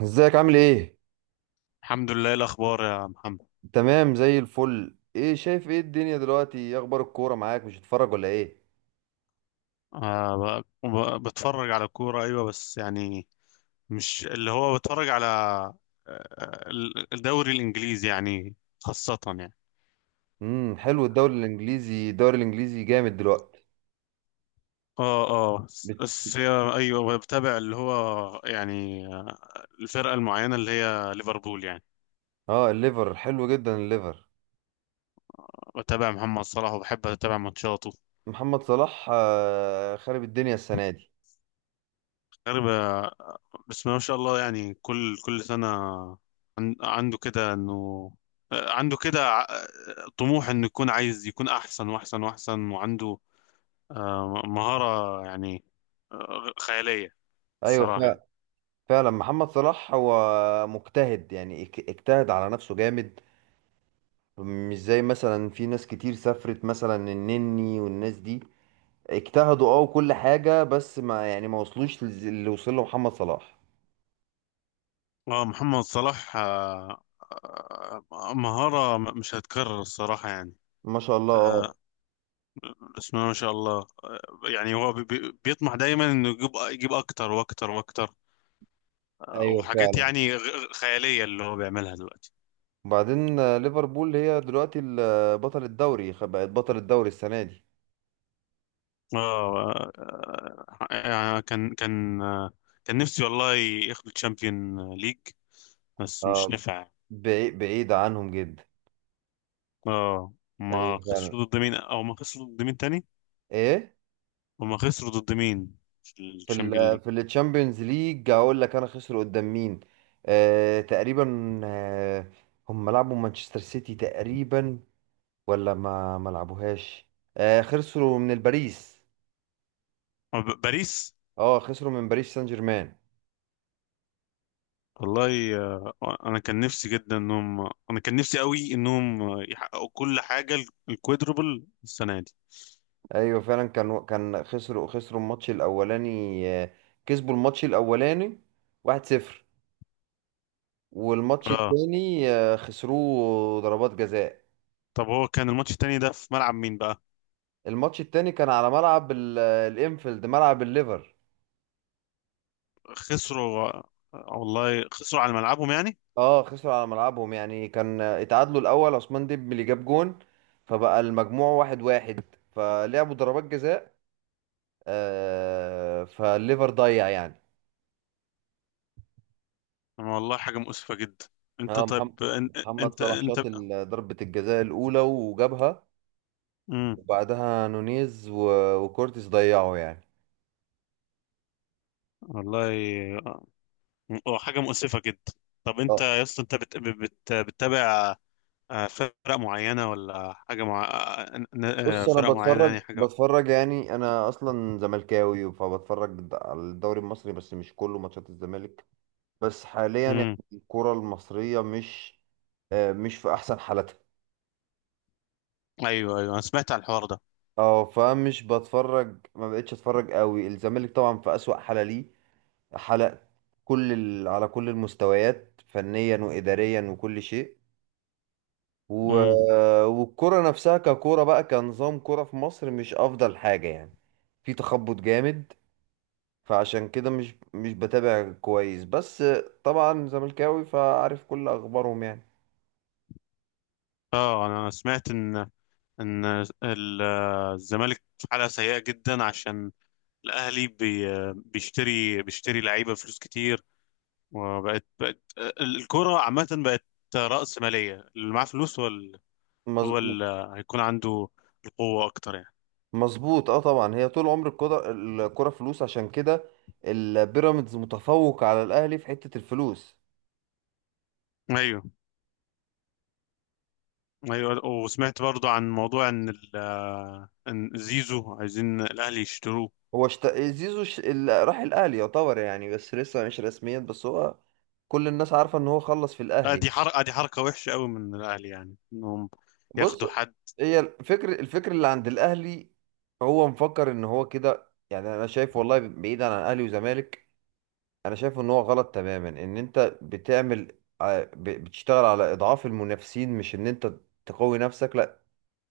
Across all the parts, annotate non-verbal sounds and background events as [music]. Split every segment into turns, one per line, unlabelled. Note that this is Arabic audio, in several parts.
ازيك؟ عامل ايه؟
الحمد لله، إيه الأخبار يا محمد؟
تمام زي الفل. ايه شايف؟ ايه الدنيا دلوقتي؟ ايه اخبار الكوره معاك؟ مش هتتفرج ولا ايه؟
آه. بتفرج على الكورة، أيوة، بس يعني مش اللي هو بتفرج على، الدوري الإنجليزي يعني، خاصة يعني.
حلو. الدوري الانجليزي جامد دلوقتي.
اه اه،
بت...
بس أيوة، بتابع اللي هو يعني، الفرقة المعينة اللي هي ليفربول يعني.
اه، الليفر حلو جدا، الليفر.
بتابع محمد صلاح وبحب أتابع ماتشاته.
محمد صلاح خرب الدنيا السنه دي.
غريبة، بس ما شاء الله، يعني كل سنة عنده كده انه، عنده كده ع- طموح انه يكون عايز يكون احسن واحسن واحسن، وعنده مهارة يعني، خيالية
ايوه
الصراحة يعني.
فعلا. فعلا محمد صلاح هو مجتهد، يعني اجتهد على نفسه جامد. مش زي مثلا، في ناس كتير سافرت مثلا، النني والناس دي اجتهدوا وكل حاجه، بس ما يعني ما وصلوش للي وصل له محمد صلاح.
اه، محمد صلاح، مهارة مش هتكرر، الصراحة يعني.
ما شاء الله. اه.
آه، بسم الله ما شاء الله، يعني هو بيطمح دايما انه يجيب اكتر واكتر واكتر،
ايوه
وحاجات
فعلا.
يعني خيالية اللي هو بيعملها دلوقتي.
وبعدين ليفربول هي دلوقتي بطل الدوري، بقت بطل الدوري السنة دي.
اه، يعني كان كان نفسي والله ياخدوا تشامبيون ليج، بس مش
اه،
نفع.
بعيد بعيد عنهم جدا.
اه.
ايوه
ما
فعلا.
خسروا ضد مين، او ما خسروا ضد مين تاني؟
ايه؟
وما خسروا ضد مين في الشامبيون ليج؟
في التشامبيونز ليج هقول لك انا خسروا قدام مين. تقريبا. آه، هم لعبوا مانشستر سيتي تقريبا، ولا ما لعبوهاش. خسروا من الباريس.
باريس.
اه، خسروا من باريس سان جيرمان.
والله، انا كان نفسي قوي انهم يحققوا كل حاجه، الكوادربل السنه دي.
ايوه فعلا. كان خسروا الماتش الاولاني. آه، كسبوا الماتش الاولاني 1-0، والماتش
اه.
التاني خسروه ضربات جزاء.
طب هو كان الماتش التاني ده في ملعب مين بقى؟
الماتش التاني كان على ملعب الانفيلد، ملعب الليفر.
خسروا والله، خسروا على ملعبهم يعني.
اه، خسروا على ملعبهم يعني. كان اتعادلوا الاول، عثمان ديمبلي اللي جاب جون، فبقى المجموع 1-1، فلعبوا ضربات جزاء. فالليفر ضيع يعني.
والله حاجة مؤسفة جدا. انت
اه،
طيب
محمد
ان-
محمد
انت
صلاح
انت
شاط ضربة الجزاء الأولى وجابها،
امم
وبعدها نونيز وكورتيس ضيعوا يعني.
والله، آه، هو حاجة مؤسفة جدا. طب انت
اه.
يا اسطى، انت بتتابع فرق معينة ولا حاجة مع،
بص، انا
فرق معينة
بتفرج
يعني، حاجة؟
بتفرج يعني. انا اصلا زملكاوي، فبتفرج على الدوري المصري، بس مش كله ماتشات الزمالك. بس حاليا يعني
امم.
الكرة المصرية مش، مش في احسن حالتها.
ايوه، ايوه، انا سمعت عن الحوار ده.
اه، فمش بتفرج، ما بقتش اتفرج قوي. الزمالك طبعا في اسوأ حالة ليه. حالة كل، ال... على كل المستويات، فنيا واداريا وكل شيء. و...
امم.
والكرة نفسها ككرة بقى، كنظام كرة في مصر، مش أفضل حاجة يعني. في تخبط جامد. فعشان كده مش بتابع كويس، بس طبعا زملكاوي فعارف كل أخبارهم يعني.
اه، انا سمعت ان، ان ال- الزمالك في حالة سيئة جدا، عشان الاهلي بيشتري لعيبة بفلوس كتير، وبقت الكرة عامة بقت رأسمالية، اللي معاه فلوس هو
مز...
هو اللي هيكون عنده القوة أكتر يعني.
مظبوط. اه، طبعا هي طول عمر الكرة، الكرة فلوس. عشان كده البيراميدز متفوق على الأهلي في حتة الفلوس.
أيوه، أيوه، وسمعت برضو عن موضوع إن زيزو عايزين الأهلي يشتروه.
هو شت... زيزو ش... ال... راح الأهلي يعتبر يعني، بس لسه مش رسميا، بس هو كل الناس عارفة إن هو خلص في
لا،
الأهلي.
دي حركة وحشة قوي من الأهلي، يعني إنهم
بص،
ياخدوا حد.
هي الفكر اللي عند الاهلي، هو مفكر ان هو كده يعني. انا شايف والله، بعيدا عن اهلي وزمالك، انا شايف ان هو غلط تماما. ان انت بتعمل بتشتغل على اضعاف المنافسين، مش ان انت تقوي نفسك. لا،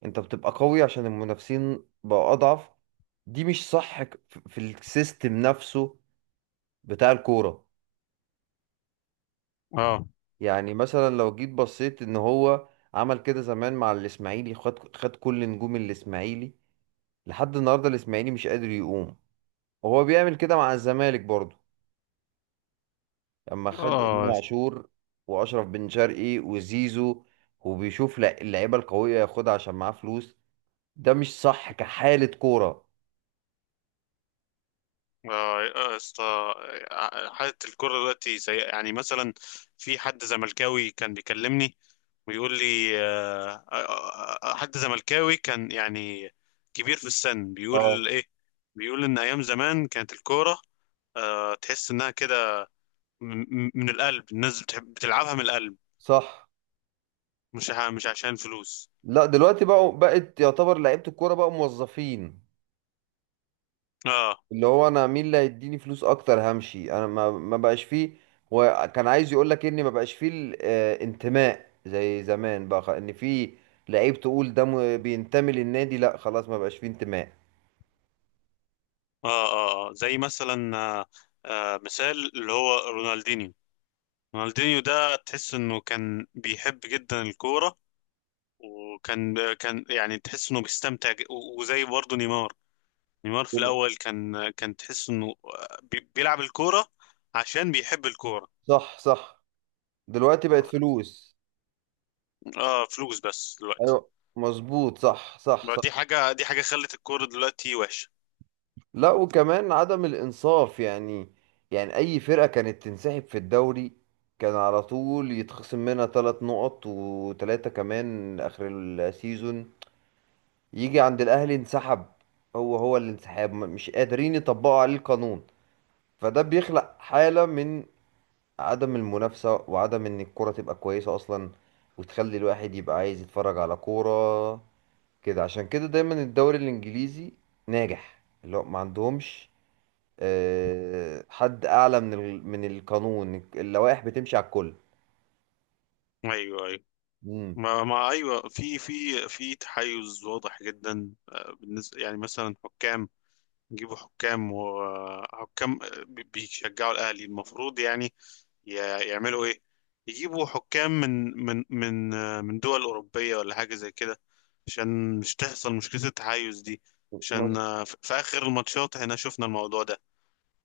انت بتبقى قوي عشان المنافسين بقوا اضعف. دي مش صح، في السيستم نفسه بتاع الكورة.
اه،
يعني مثلا لو جيت بصيت ان هو عمل كده زمان مع الاسماعيلي، خد، كل نجوم الاسماعيلي، لحد النهارده الاسماعيلي مش قادر يقوم. وهو بيعمل كده مع الزمالك برضه، لما خد امام
اه،
عاشور، واشرف بن شرقي وزيزو. وبيشوف اللعيبه القويه ياخدها عشان معاه فلوس. ده مش صح كحاله كوره.
آه. آه، اسطى، آه، آه، حالة الكرة دلوقتي زي يعني مثلا في حد زملكاوي كان بيكلمني ويقول لي آه، آه، آه، آه، حد زملكاوي كان يعني كبير في السن
اه،
بيقول ايه بيقول ان ايام زمان كانت الكورة آه، تحس انها كده م- م- من القلب الناس بتحب بتلعبها من القلب
صح
مش ع- مش عشان فلوس
لا دلوقتي بقوا بقت يعتبر لعيبه الكوره بقوا موظفين
اه
اللي هو انا مين اللي هيديني فلوس اكتر همشي انا ما ما بقاش فيه وكان عايز يقول لك اني ما بقاش فيه الانتماء زي زمان بقى خ- ان في لعيب تقول ده م- بينتمي للنادي لا خلاص ما بقاش فيه انتماء
اه اه آه. زي مثلا، مثال اللي هو رونالدينيو. رونالدينيو ده تحس انه كان بيحب جدا الكورة، وكان يعني تحس انه بيستمتع، وزي برضه نيمار. نيمار في الاول كان تحس انه بيلعب الكورة عشان بيحب الكورة.
صح صح دلوقتي بقت فلوس
اه، فلوس بس دلوقتي
ايوه مظبوط صح صح
بقى.
صح.
دي حاجة خلت الكورة دلوقتي وحشة.
لا، وكمان عدم الانصاف يعني. يعني اي فرقة كانت تنسحب في الدوري كان على طول يتخصم منها 3 نقط، وثلاثة كمان اخر السيزون. يجي عند الاهلي انسحب، هو هو الانسحاب، مش قادرين يطبقوا عليه القانون. فده بيخلق حالة من عدم المنافسة، وعدم ان الكرة تبقى كويسة اصلا، وتخلي الواحد يبقى عايز يتفرج على كورة كده. عشان كده دايما الدوري الانجليزي ناجح، اللي هو ما عندهمش حد اعلى من من القانون، اللوائح بتمشي على الكل.
ايوه، ايوه.
مم.
ما ما ايوه، في تحيز واضح جدا، بالنسبة يعني مثلا حكام، يجيبوا حكام، وحكام بيشجعوا الأهلي. المفروض يعني ي- يعملوا إيه، يجيبوا حكام من من من من دول أوروبية ولا حاجة زي كده، عشان مش تحصل مشكلة التحيز دي، عشان
مظ-
في في آخر الماتشات احنا شفنا الموضوع ده.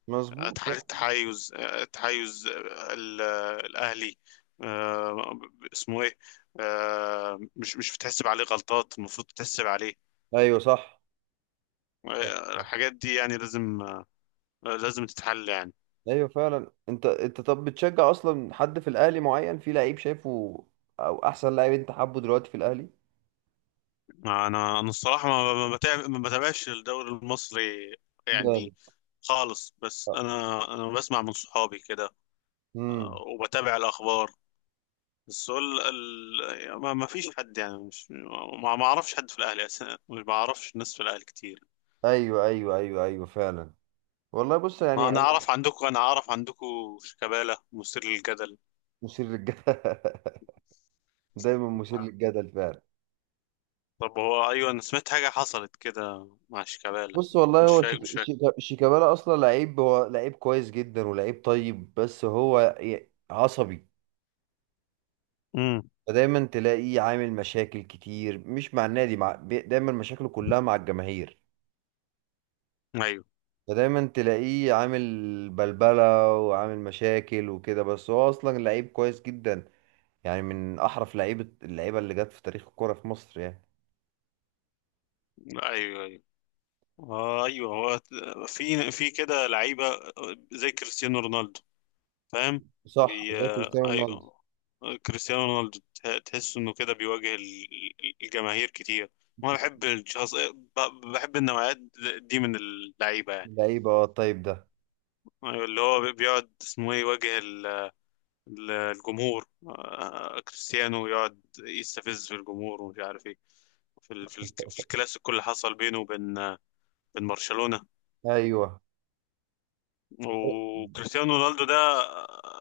مظبوط.
اتحاد
صح.
التحيز، الأهلي، آه، اسمه إيه، مش بتحسب عليه غلطات المفروض تحسب عليه،
ايوه، صح. صح.
الحاجات دي يعني لازم، لازم تتحل يعني.
ايوه فعلا. انت طب بتشجع اصلا حد في الاهلي معين؟ في لعيب شايفه او احسن لعيب انت حابه دلوقتي في الاهلي؟
انا الصراحه، ما ما ما بتابعش الدوري المصري
جامد.
يعني خالص، بس انا بسمع من صحابي كده،
امم
وبتابع الاخبار. بس هو ما ما فيش حد يعني، مش، ما ما اعرفش حد في الاهلي اساسا، ما بعرفش ناس في الاهلي كتير.
ايوه ايوه ايوه ايوه فعلا. والله بص،
ما
يعني
انا
انا...
اعرف عندكم، انا اعرف عندكم شيكابالا مثير للجدل.
مثير للجدل [laughs] دايما مثير للجدل فعلا.
طب هو، ايوه، انا سمعت حاجه حصلت كده مع شيكابالا.
بص والله،
مش
هو
فاكر، مش فاكر.
شيكابالا اصلا لعيب، هو لعيب كويس جدا ولعيب طيب، بس هو عصبي.
امم.
فدايما تلاقيه عامل مشاكل كتير، مش مع النادي، مع، دايما مشاكله كلها مع الجماهير.
ايوه،
ده دايما تلاقيه عامل بلبلة وعامل مشاكل وكده، بس هو أصلا لعيب كويس جدا. يعني من أحرف لعيبة، اللعيبة اللي جت في تاريخ الكورة في مصر يعني.
ايوه. آه، ايوه. هو في كده لعيبه زي كريستيانو رونالدو، فاهم؟
صح،
بي
زي
آه،
كريستيانو رونالدو.
ايوه، كريستيانو رونالدو تحس انه كده بيواجه الجماهير كتير. وانا بحب الشخص، بحب النوعيات دي من اللعيبه يعني.
لعيبة الطيب ده.
أيوة، اللي هو بيقعد، اسمه ايه، يواجه الجمهور، كريستيانو يقعد يستفز في الجمهور ومش عارف ايه، في في الكلاسيكو اللي حصل بينه وبين، بين برشلونة.
أيوه.
وكريستيانو رونالدو ده،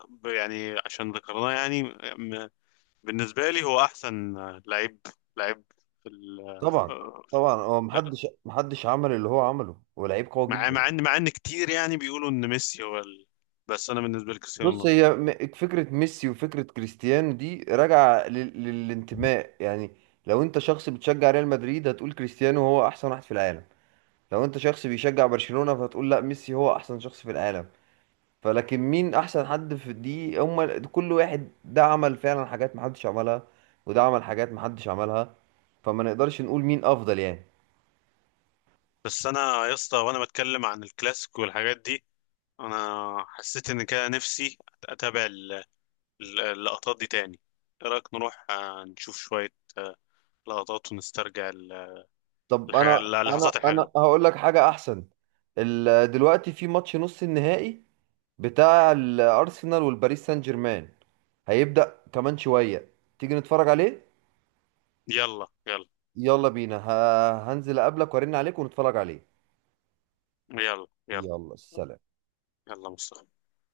يعني عشان ذكرناه يعني، م- بالنسبة لي هو أحسن لعيب لعيب في ال...
طبعا طبعا، هو محدش، عمل اللي هو عمله. هو لعيب قوي
مع
جدا.
إن كتير يعني بيقولوا إن ميسي هو ال... بس أنا بالنسبة لي كريستيانو
بص،
رونالدو.
هي فكرة ميسي وفكرة كريستيانو دي راجعة للانتماء يعني. لو انت شخص بتشجع ريال مدريد هتقول كريستيانو هو احسن واحد في العالم. لو انت شخص بيشجع برشلونة فتقول لا، ميسي هو احسن شخص في العالم. فلكن مين احسن حد في دي هم؟ كل واحد ده عمل فعلا حاجات محدش عملها، وده عمل حاجات محدش عملها. فما نقدرش نقول مين افضل يعني.
بس أنا يا اسطى، وأنا بتكلم عن الكلاسيك والحاجات دي، أنا حسيت إن كده نفسي أتابع اللقطات دي تاني. إيه رأيك نروح، نشوف شوية آه، لقطات، ونسترجع
طب
الحاجة،
انا، انا
اللحظات الحلوة.
انا هقول لك حاجة احسن. دلوقتي في ماتش نص النهائي بتاع الارسنال والباريس سان جيرمان، هيبدأ كمان شوية، تيجي نتفرج عليه؟
يلا، يلا.
يلا بينا، هنزل اقابلك وارن عليك ونتفرج عليه.
يلا، يلا.
يلا سلام.
يلا، مصطفى.